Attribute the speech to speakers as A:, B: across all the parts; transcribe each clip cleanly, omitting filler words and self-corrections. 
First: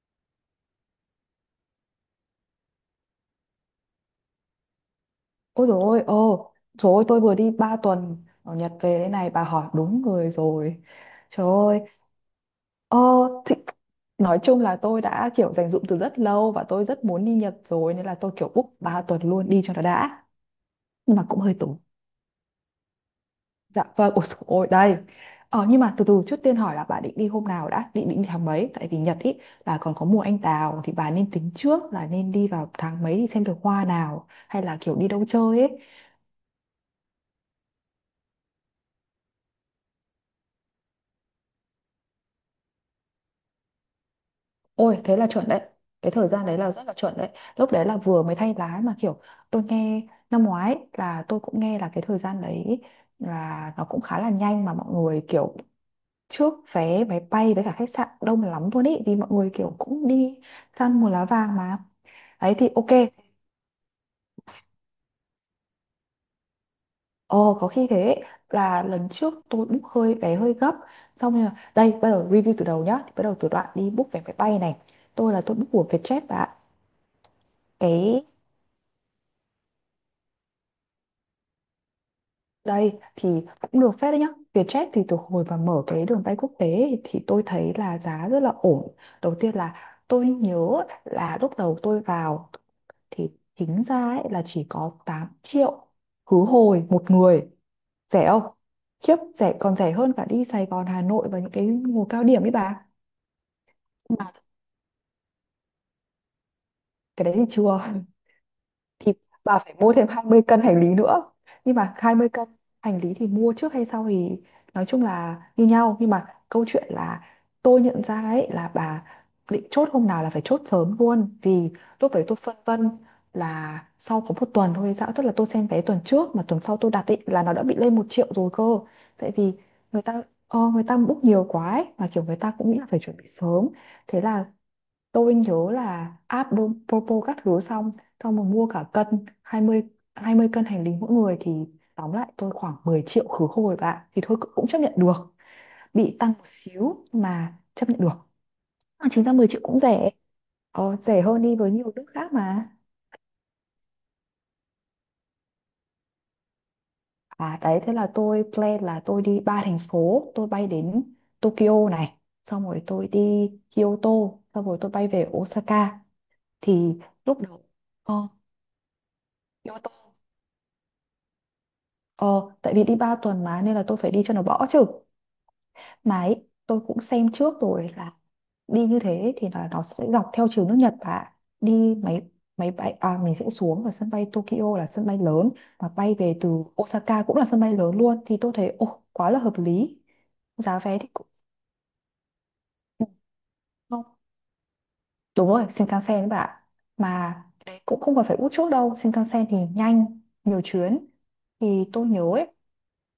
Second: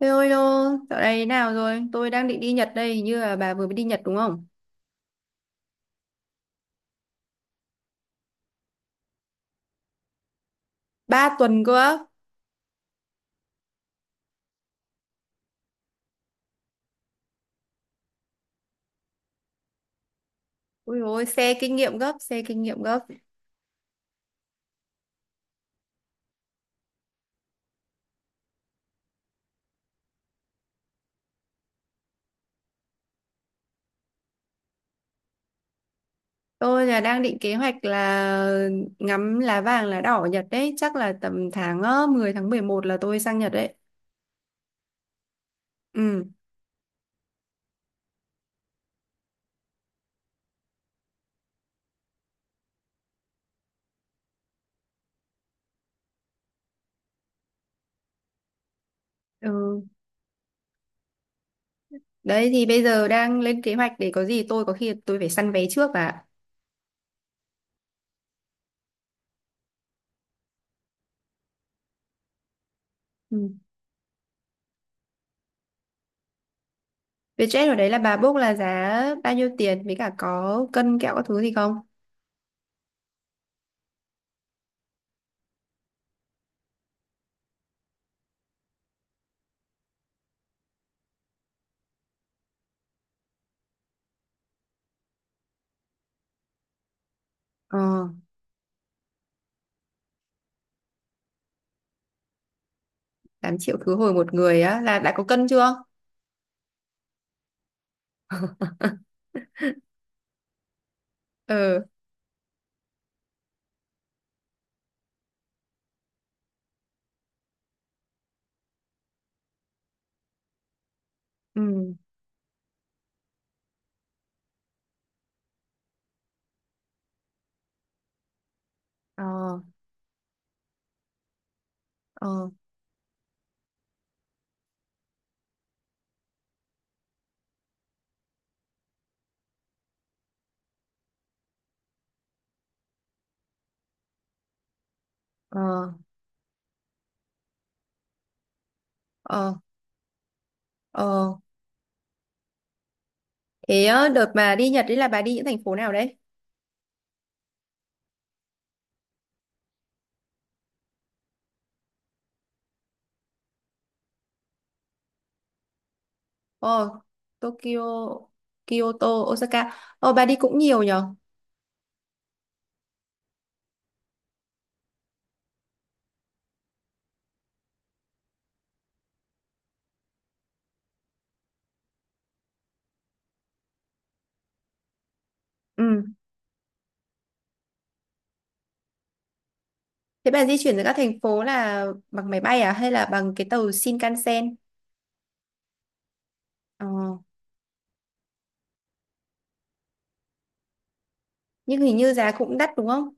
A: Thế ơi đô, dạo này thế nào rồi? Tôi đang định đi Nhật đây, hình như là bà vừa mới đi Nhật đúng không?
B: Ôi dồi ôi, ồ, trời ơi, tôi vừa đi 3 tuần ở Nhật về đây này, bà hỏi đúng người rồi.
A: Ba
B: Trời
A: tuần cơ
B: ơi,
A: á.
B: ờ, thì, nói chung là tôi đã kiểu dành dụm từ rất lâu và tôi rất muốn đi Nhật rồi nên là tôi kiểu book 3 tuần luôn đi cho nó đã.
A: Ui
B: Nhưng mà
A: ôi,
B: cũng hơi
A: xe kinh
B: tốn.
A: nghiệm gấp, xe kinh nghiệm gấp.
B: Dạ vâng, ôi dồi ôi, đây. Ờ, nhưng mà từ từ trước tiên hỏi là bà định đi hôm nào đã, định định tháng mấy? Tại vì Nhật ý là còn có mùa anh đào thì bà nên tính trước là nên đi vào tháng mấy thì xem được hoa nào hay là kiểu đi đâu chơi ấy.
A: Tôi là đang định kế hoạch là ngắm lá vàng lá đỏ ở Nhật đấy, chắc là tầm tháng 10 tháng 11 là tôi sang Nhật đấy.
B: Ôi thế là chuẩn đấy. Cái
A: Ừ.
B: thời gian đấy là rất là chuẩn đấy. Lúc đấy là vừa mới thay lá mà kiểu tôi nghe năm ngoái, là tôi cũng nghe là cái thời gian đấy là nó cũng khá là nhanh mà mọi người kiểu trước vé máy bay với cả khách sạn đông lắm luôn ý. Vì mọi người kiểu
A: Ừ.
B: cũng đi săn mùa lá vàng mà.
A: Đấy
B: Đấy
A: thì
B: thì
A: bây
B: ok.
A: giờ đang lên kế hoạch để có gì tôi có khi tôi phải săn vé trước bà ạ.
B: Ồ có khi thế là lần trước tôi book hơi vé hơi gấp. Xong rồi đây bây giờ review từ đầu nhá. Thì bắt đầu
A: Ừ.
B: từ đoạn đi book vé máy bay này. Tôi là tôi book của Vietjet và
A: Vietjet ở đấy là bà
B: cái.
A: book là giá bao nhiêu tiền với cả có cân kẹo các thứ gì không?
B: Đây thì cũng được phép đấy nhá. Vietjet thì từ hồi mà mở cái đường bay quốc tế ấy, thì tôi thấy là giá rất là ổn. Đầu tiên là tôi nhớ là lúc đầu tôi vào thì tính ra ấy là chỉ có 8 triệu khứ hồi một người.
A: Ờ,
B: Rẻ không? Khiếp, rẻ còn rẻ hơn cả đi Sài Gòn, Hà Nội và những cái mùa cao điểm ấy bà.
A: 8 triệu khứ hồi
B: Mà
A: một người á là đã có cân chưa?
B: cái đấy thì chưa. Thì bà phải mua thêm 20 cân hành lý nữa, nhưng
A: Ừ.
B: mà 20 cân hành lý thì mua trước hay sau thì nói chung là như nhau, nhưng mà câu chuyện là tôi nhận ra ấy là bà định chốt hôm nào là phải chốt sớm luôn,
A: Ừ.
B: vì lúc đấy tôi phân vân là sau có một tuần thôi hay sao, tức là tôi xem vé tuần trước mà tuần sau tôi đặt ấy là nó đã bị lên một triệu rồi cơ. Tại vì
A: Ờ.
B: người ta người ta book nhiều quá ấy, mà kiểu người
A: Ờ.
B: ta cũng nghĩ là phải chuẩn bị sớm. Thế là tôi nhớ là Propo các thứ xong, mà mua cả cân 20 20 cân hành lý mỗi người thì tóm lại tôi khoảng 10 triệu khứ hồi bạn thì thôi cũng chấp nhận được,
A: Ờ.
B: bị tăng một xíu mà chấp nhận được. À, chính ra 10
A: Ờ.
B: triệu cũng rẻ, rẻ
A: Ờ.
B: hơn đi với nhiều nước khác mà.
A: Thế á, đợt mà đi Nhật đấy là bà đi những thành phố nào đấy?
B: À đấy thế là tôi plan là tôi đi ba thành phố. Tôi bay đến Tokyo này, xong rồi tôi đi Kyoto, xong rồi tôi bay về Osaka.
A: Ờ.
B: Thì lúc đầu
A: Tokyo.
B: ờ,
A: Kyoto. Osaka.
B: Kyoto.
A: Ờ, bà đi cũng nhiều nhở.
B: Ờ, tại vì đi 3 tuần mà nên là tôi phải đi cho nó bỏ chứ. Mà ấy, tôi cũng xem trước rồi là đi như thế thì là nó sẽ dọc theo chiều nước Nhật, và đi máy máy bay, à mình sẽ xuống ở sân bay Tokyo là sân bay lớn và
A: Ừ.
B: bay về từ Osaka cũng là sân bay lớn luôn, thì tôi thấy ồ quá là hợp lý.
A: Thế bà di chuyển
B: Giá
A: giữa các
B: vé thì
A: thành
B: cũng
A: phố là bằng máy bay à hay là
B: ừ,
A: bằng cái tàu
B: không.
A: Shinkansen?
B: Đúng rồi, Shinkansen đấy bạn.
A: Ờ,
B: Mà đấy, cũng không còn phải út chốt đâu, Shinkansen thì nhanh, nhiều chuyến. Thì
A: nhưng hình
B: tôi
A: như
B: nhớ
A: giá
B: ấy,
A: cũng đắt đúng không?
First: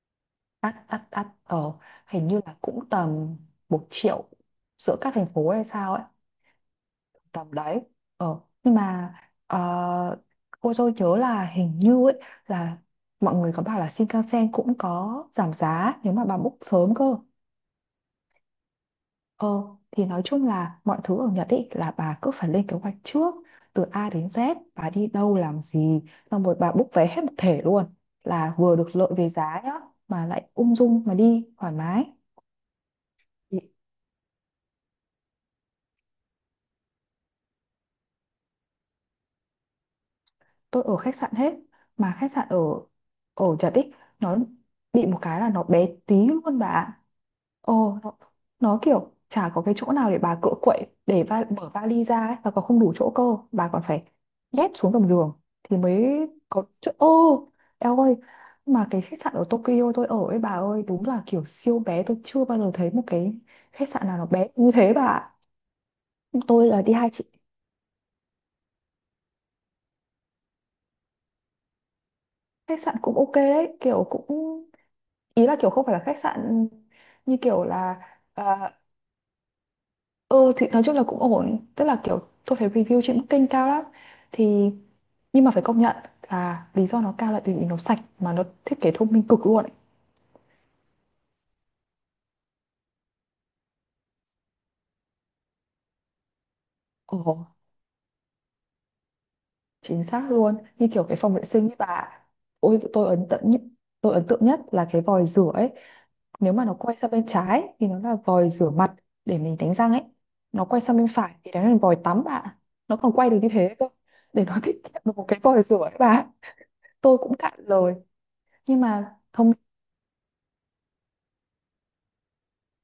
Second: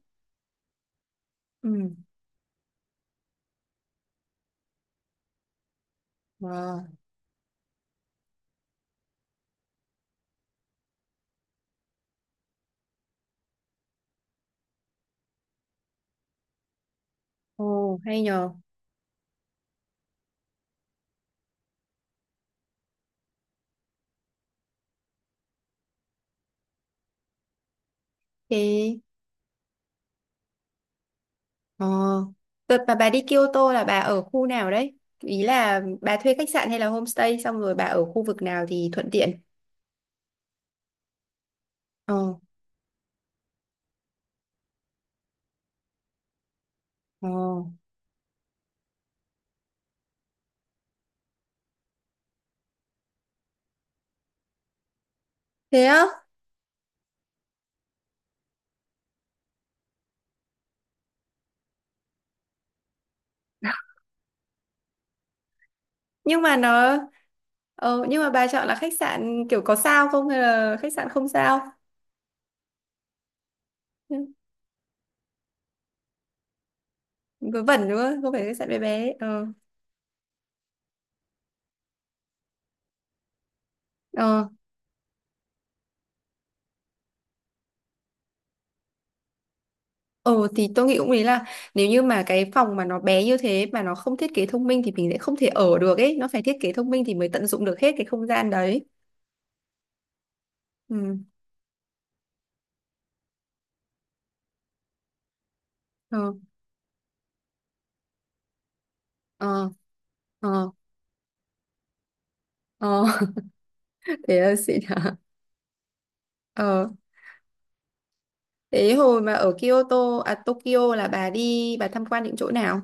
B: ắt ắt ắt ờ
A: Ừ.
B: hình như là cũng tầm một triệu giữa các thành phố hay sao ấy,
A: Ờ.
B: tầm đấy. Ờ nhưng mà ờ, cô tôi nhớ là hình như ấy là mọi người có bảo là Shinkansen cũng có giảm giá nếu mà bà book sớm cơ.
A: Ồ, hay nhờ.
B: Ờ thì nói chung là mọi thứ ở Nhật ấy là bà cứ phải lên kế hoạch trước, từ A đến Z bà đi đâu làm gì, xong rồi bà book vé hết một thể luôn, là vừa được
A: Thế.
B: lợi về giá nhá, mà lại ung dung mà đi thoải
A: Ờ.
B: mái.
A: Đợt mà bà đi Kyoto là bà ở khu nào đấy? Ý là bà thuê khách sạn hay là homestay xong rồi bà ở khu vực nào thì thuận tiện?
B: Tôi ở khách sạn hết, mà khách
A: Ờ.
B: sạn ở ở Trà Tích nó bị một cái là nó bé tí luôn bà ạ.
A: Ờ.
B: Ồ nó kiểu chả có cái chỗ nào để bà cựa quậy để mở vali ra ấy, và còn không đủ chỗ cơ, bà còn phải nhét xuống gầm giường thì
A: Thế á?
B: mới có chỗ ô. Eo ơi, mà cái khách sạn ở Tokyo tôi ở ấy bà ơi đúng là kiểu siêu bé, tôi chưa bao giờ thấy một cái khách sạn nào nó bé như thế bà ạ.
A: Nhưng mà
B: Tôi là đi
A: nó.
B: hai chị.
A: Ờ, nhưng mà bà chọn là khách sạn kiểu có sao không hay là khách sạn không sao?
B: Khách sạn cũng ok đấy kiểu cũng, ý là kiểu không phải là khách sạn như
A: Vớ
B: kiểu
A: vẩn đúng
B: là
A: không? Không phải khách sạn
B: à,
A: bé bé. Ờ.
B: ừ thì nói chung là cũng ổn, tức là kiểu tôi thấy review trên Booking kênh cao lắm
A: Ờ.
B: thì, nhưng mà phải công nhận là lý do nó cao là tại vì nó sạch mà nó thiết kế thông minh cực luôn ấy.
A: Ờ thì tôi nghĩ cũng ý là nếu như mà cái phòng mà nó bé như thế mà nó không thiết kế thông minh thì mình sẽ không thể ở được ấy, nó phải thiết kế thông minh thì mới
B: Ồ.
A: tận dụng được hết cái không gian đấy.
B: Chính xác luôn như kiểu cái
A: Ừ.
B: phòng vệ sinh ấy bà, ôi tôi ấn tượng nhất là cái vòi rửa ấy.
A: Ờ.
B: Nếu mà nó quay sang bên trái thì nó là vòi rửa mặt để mình
A: Ờ.
B: đánh răng ấy, nó
A: Ờ.
B: quay sang bên phải thì đấy là vòi tắm bạn, nó
A: Ờ,
B: còn quay được như thế cơ,
A: thế
B: để
A: là
B: nó
A: xịn
B: tiết kiệm
A: hả?
B: được một cái vòi rửa ấy bà.
A: Ờ,
B: Tôi cũng cạn lời nhưng
A: thế
B: mà
A: hồi mà
B: thông.
A: ở Kyoto, à Tokyo là bà đi, bà tham quan những chỗ nào?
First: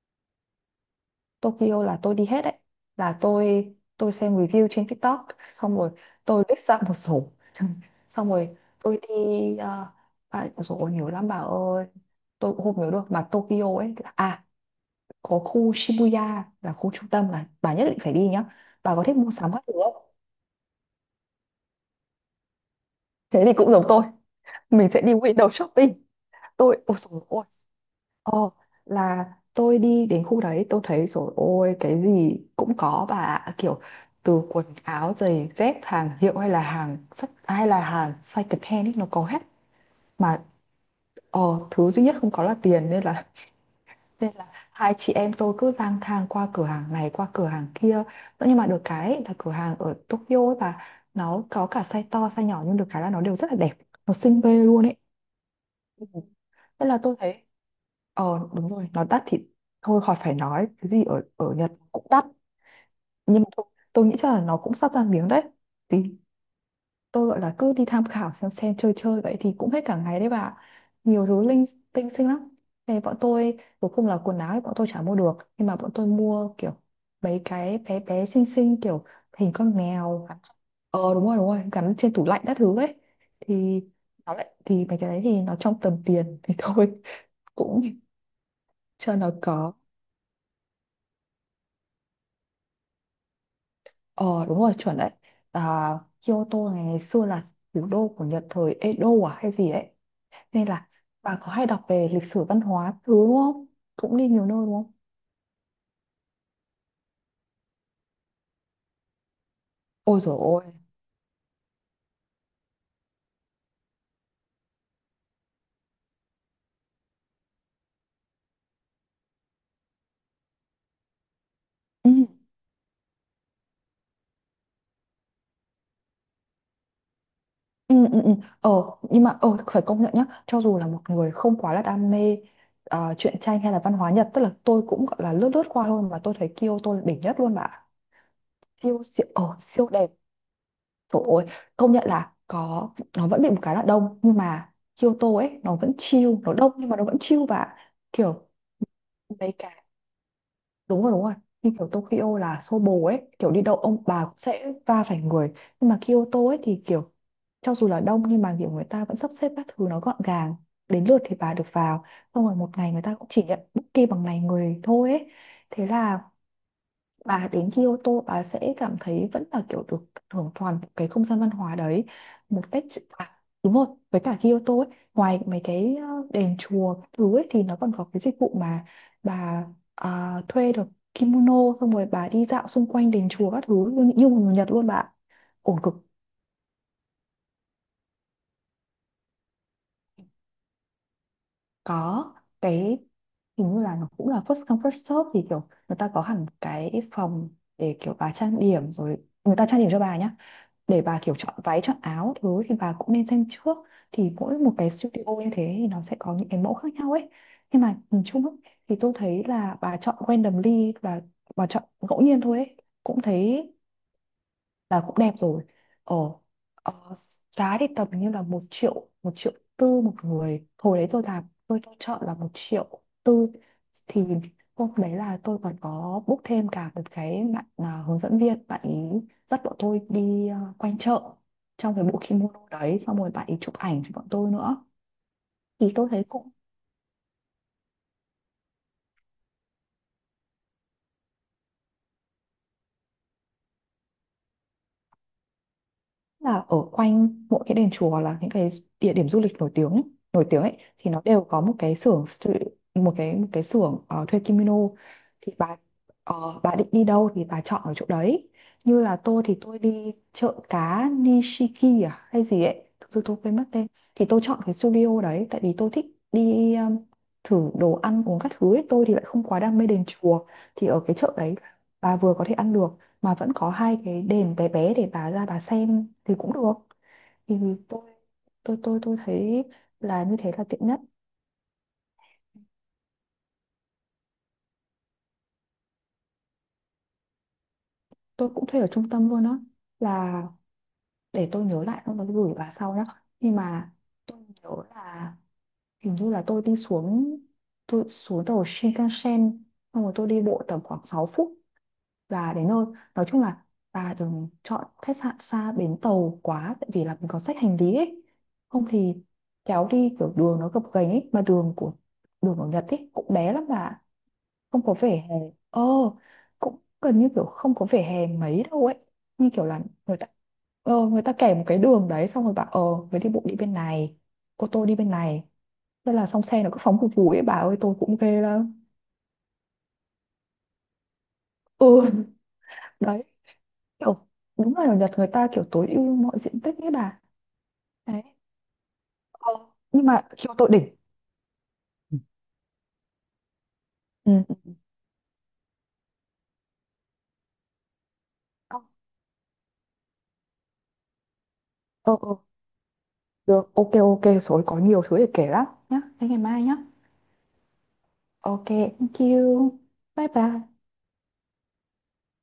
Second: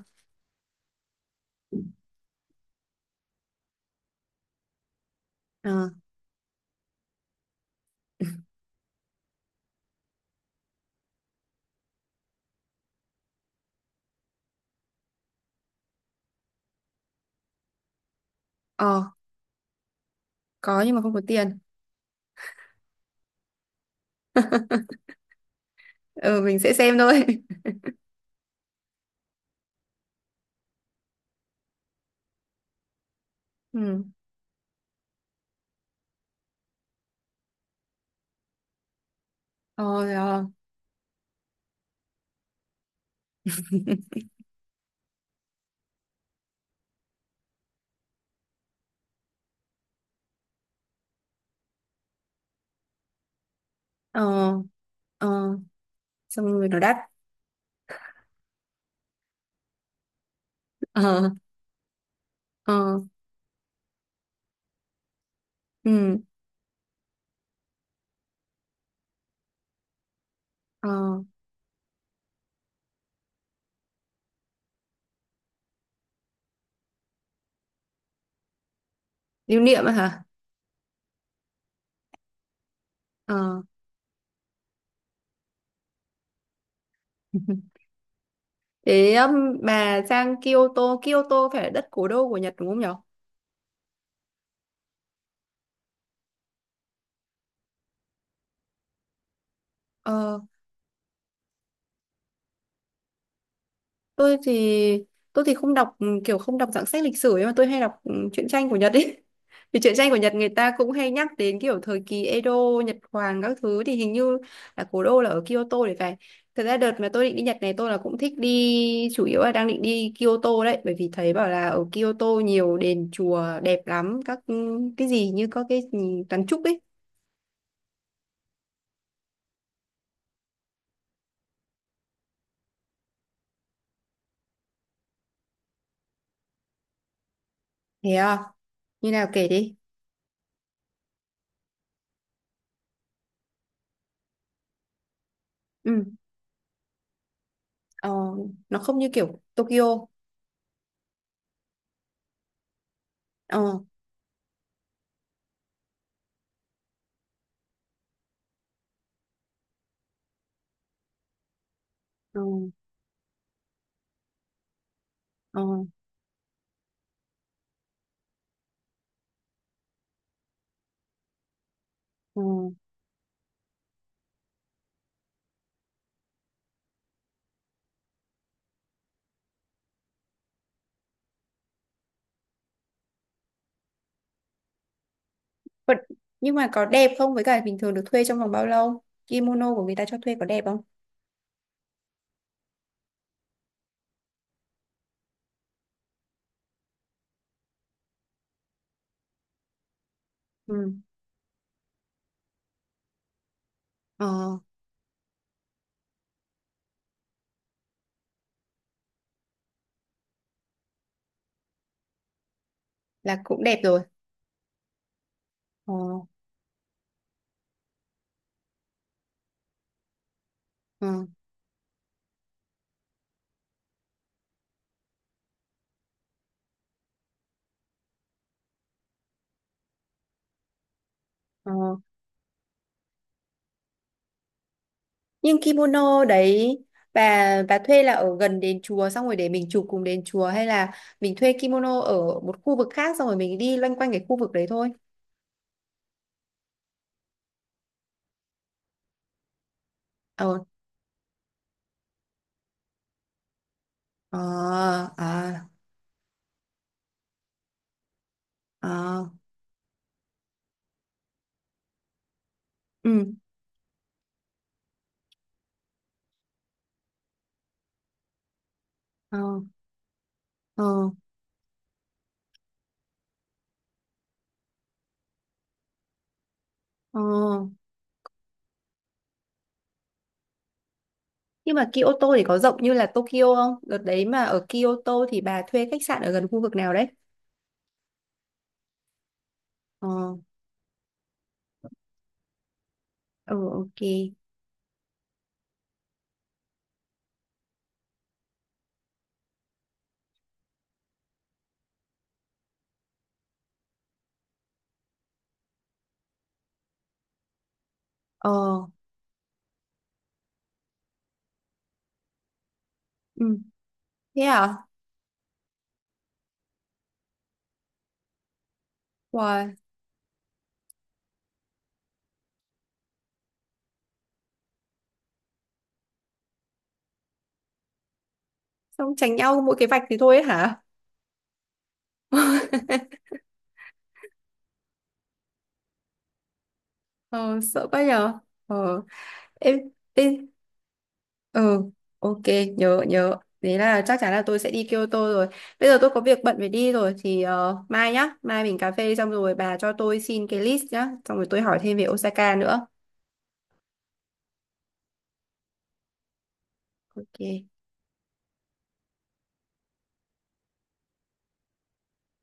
B: Tokyo là tôi đi hết đấy, là tôi xem review trên TikTok xong
A: Ờ,
B: rồi tôi list ra một số, xong rồi tôi đi, uh, à, ôi dồi ôi, nhiều lắm bà ơi, tôi cũng không nhớ được mà Tokyo ấy là- à, có khu Shibuya là khu trung tâm là bà nhất định phải đi nhá. Bà
A: ờ,
B: có thích mua sắm các thứ không?
A: có nhưng mà không có tiền.
B: Thế thì cũng giống tôi, mình sẽ đi window shopping.
A: Ờ, mình sẽ
B: Tôi ôi
A: xem
B: dồi
A: thôi.
B: ôi, ồ, là tôi đi đến khu đấy tôi thấy rồi ôi cái gì cũng có bà ạ. Kiểu
A: Ừ,
B: từ quần áo giày dép hàng hiệu hay là hàng sách hay là hàng second hand ấy nó có hết
A: ờ,
B: mà,
A: rồi.
B: ờ, thứ duy nhất không có là tiền nên là nên là hai chị em tôi cứ lang thang qua cửa hàng này qua cửa hàng kia, nhưng mà được cái ấy là cửa hàng ở Tokyo ấy bà nó có cả size to size nhỏ, nhưng được cái là nó đều rất là đẹp, nó
A: Ờ,
B: xinh ghê
A: ờ,
B: luôn ấy.
A: ờ,
B: Ừ.
A: xong rồi nó
B: Thế
A: đắt.
B: là tôi thấy. Ờ đúng rồi, nó đắt thì thôi khỏi phải nói, cái gì ở
A: Ờ,
B: ở Nhật cũng đắt.
A: ờ,
B: Nhưng mà thôi, tôi nghĩ chắc là nó cũng sắp ra miếng đấy. Thì
A: ừ,
B: tôi gọi là cứ đi tham khảo xem chơi chơi vậy thì cũng hết cả ngày đấy bà ạ.
A: ờ,
B: Nhiều thứ linh tinh xinh lắm. Thế bọn tôi cuối cùng là quần áo thì bọn tôi chả mua được, nhưng mà bọn tôi mua kiểu mấy cái bé bé xinh xinh kiểu hình
A: lưu
B: con
A: niệm á hả?
B: mèo. Gắn-. Ờ đúng rồi, gắn trên tủ lạnh các thứ ấy.
A: Ờ,
B: Thì nó lại thì mấy cái đấy thì nó trong tầm tiền thì thôi, cũng
A: thế
B: cho nó có.
A: bà sang Kyoto, Kyoto phải là đất cố đô của Nhật đúng không nhở?
B: Ờ đúng rồi chuẩn đấy, à, Kyoto này ngày xưa là thủ đô của Nhật thời Edo à hay gì đấy.
A: Ờ,
B: Nên là bà có hay đọc về lịch sử văn hóa thứ đúng không? Cũng đi
A: tôi
B: nhiều nơi đúng không?
A: thì tôi thì không đọc, kiểu không đọc dạng sách lịch sử ấy mà tôi hay đọc truyện tranh của Nhật ấy. Vì truyện tranh của
B: Ôi
A: Nhật
B: dồi
A: người
B: ôi.
A: ta cũng hay nhắc đến kiểu thời kỳ Edo, Nhật Hoàng các thứ thì hình như là cố đô là ở Kyoto để phải. Thật ra đợt mà tôi định đi Nhật này tôi là cũng thích đi, chủ yếu là đang định đi Kyoto đấy, bởi vì thấy bảo là ở
B: Ừ,
A: Kyoto nhiều đền chùa đẹp lắm, các cái gì như có cái gì kiến trúc ấy.
B: ừ, ừ, ừ. Ờ nhưng mà phải công nhận nhá. Cho dù là một người không quá là đam mê à, truyện tranh hay là văn hóa Nhật, tức là tôi cũng gọi là lướt lướt qua thôi, mà tôi thấy Kyoto là đỉnh nhất luôn bà ạ.
A: Thế à?
B: Siêu
A: Như nào
B: siêu,
A: kể đi.
B: siêu đẹp. Trời ơi, công nhận là có, nó vẫn bị một cái là đông nhưng mà Kyoto ấy nó vẫn
A: Ừ.
B: chill, nó đông nhưng mà nó vẫn chill, và
A: Ờ,
B: kiểu
A: nó không như kiểu
B: mấy cái,
A: Tokyo.
B: đúng rồi đúng rồi. Như kiểu Tokyo là xô bồ ấy, kiểu đi đâu
A: Ờ.
B: ông bà cũng sẽ va phải người. Nhưng mà Kyoto ấy thì kiểu cho dù là đông nhưng mà kiểu người ta vẫn sắp xếp các thứ nó gọn gàng. Đến lượt thì bà được vào.
A: Ờ.
B: Xong rồi một ngày người ta cũng chỉ nhận booking bằng ngày người thôi ấy.
A: Ờ.
B: Thế là bà đến Kyoto bà sẽ cảm thấy vẫn là kiểu được hưởng toàn bộ cái không gian văn hóa đấy
A: Ờ.
B: một cách à, đúng rồi. Với cả Kyoto ấy, ngoài mấy cái đền chùa các thứ ấy thì nó còn có cái dịch vụ mà bà à, thuê được kimono, xong rồi bà đi dạo xung quanh đền chùa các thứ như một người Nhật luôn bà ạ. Ổn cực.
A: Vẫn- nhưng mà có đẹp không? Với cả bình thường được thuê trong vòng bao lâu? Kimono của người ta cho thuê có đẹp không?
B: Có cái hình như là nó cũng là first come first serve, thì kiểu người ta có hẳn cái phòng để kiểu bà trang điểm rồi, người ta trang điểm cho bà nhá,
A: Ừ.
B: để bà kiểu chọn váy chọn áo thứ thì bà cũng nên xem trước. Thì mỗi
A: Ờ,
B: một cái studio như thế thì nó sẽ có những cái mẫu khác nhau ấy, nhưng mà nhìn chung ấy, thì tôi thấy là bà chọn randomly, là bà chọn ngẫu nhiên thôi ấy, cũng
A: là cũng
B: thấy
A: đẹp rồi.
B: là cũng đẹp rồi.
A: Ờ,
B: ờ, ờ, Giá thì tầm như là 1.000.000 1.400.000 một người, hồi
A: ờ,
B: đấy tôi làm tôi chọn là 1.400.000. Thì hôm đấy là tôi còn có book thêm cả một cái bạn à, hướng dẫn viên, bạn ý dắt bọn tôi đi à, quanh chợ trong
A: ờ.
B: cái bộ kimono đấy, xong rồi bạn ý chụp ảnh cho bọn tôi nữa.
A: Nhưng
B: Thì tôi thấy
A: kimono
B: cũng
A: đấy, bà thuê là ở gần đền chùa xong rồi để mình chụp cùng đền chùa, hay là mình thuê kimono ở một khu vực khác xong rồi mình đi loanh quanh cái khu vực đấy thôi?
B: là ở quanh mỗi cái đền chùa là những cái địa điểm du lịch nổi tiếng
A: Ờ,
B: ấy thì nó đều có một cái một cái xưởng
A: ờ,
B: thuê kimono.
A: à,
B: Thì bà định đi đâu thì bà chọn ở chỗ đấy, như là
A: à,
B: tôi thì tôi đi chợ cá Nishiki à hay gì ấy, thực sự
A: ừ,
B: tôi quên mất tên. Thì tôi chọn cái studio đấy tại vì tôi thích đi thử đồ ăn uống các thứ ấy, tôi thì lại
A: ờ,
B: không quá đam mê đền chùa. Thì ở
A: ờ,
B: cái chợ đấy bà vừa có thể ăn được mà vẫn có hai cái đền bé bé để bà ra bà xem thì cũng được.
A: ờ.
B: Thì tôi tôi thấy là như thế là tiện nhất.
A: Nhưng mà Kyoto thì có rộng như là Tokyo không? Đợt đấy mà ở Kyoto thì bà thuê khách sạn ở gần khu vực nào đấy?
B: Tôi cũng thuê ở trung tâm luôn á,
A: Ờ,
B: là để tôi nhớ lại xong rồi tôi gửi bà sau nhá.
A: ừ,
B: Nhưng mà
A: ok.
B: tôi nhớ là hình như là tôi xuống tàu Shinkansen xong rồi tôi đi bộ tầm khoảng 6 phút và đến nơi. Nói chung là bà đừng chọn khách sạn xa bến tàu quá tại vì là mình có xách hành lý ấy,
A: Ờ,
B: không thì kéo đi kiểu đường nó gập ghềnh ấy, mà đường ở Nhật ấy cũng bé
A: ừ,
B: lắm bà,
A: thế à?
B: không có vỉa hè. ờ Cũng gần như kiểu không có vỉa hè mấy đâu ấy, như kiểu
A: Wow,
B: là người ta người ta kẻ một cái đường đấy xong rồi bảo người đi bộ đi bên này, ô tô đi bên này, thế là xong. Xe nó cứ phóng phù phù ấy bà ơi, tôi cũng ghê lắm.
A: xong tránh nhau mỗi cái vạch thì thôi ấy hả?
B: Ừ. Đấy, kiểu đúng là ở Nhật người ta kiểu tối ưu mọi diện tích ấy bà.
A: Ờ, sợ quá
B: Đấy.
A: nhờ. Ờ,
B: Ờ,
A: em,
B: nhưng mà
A: em,
B: khiêu tội đỉnh.
A: ừ,
B: Ừ,
A: ok, nhớ, nhớ. Thế là chắc chắn là tôi sẽ
B: ừ,
A: đi Kyoto rồi. Bây giờ tôi có việc bận phải đi rồi, thì mai nhá, mai mình
B: ờ,
A: cà phê xong rồi bà cho tôi xin cái list nhá, xong rồi tôi hỏi thêm về
B: ờ, ờ,
A: Osaka nữa.
B: được. Ok ok rồi, có nhiều thứ để kể lắm nhá, thế ngày mai nhá.
A: Ok.
B: Ok. Thank you. Bye bye.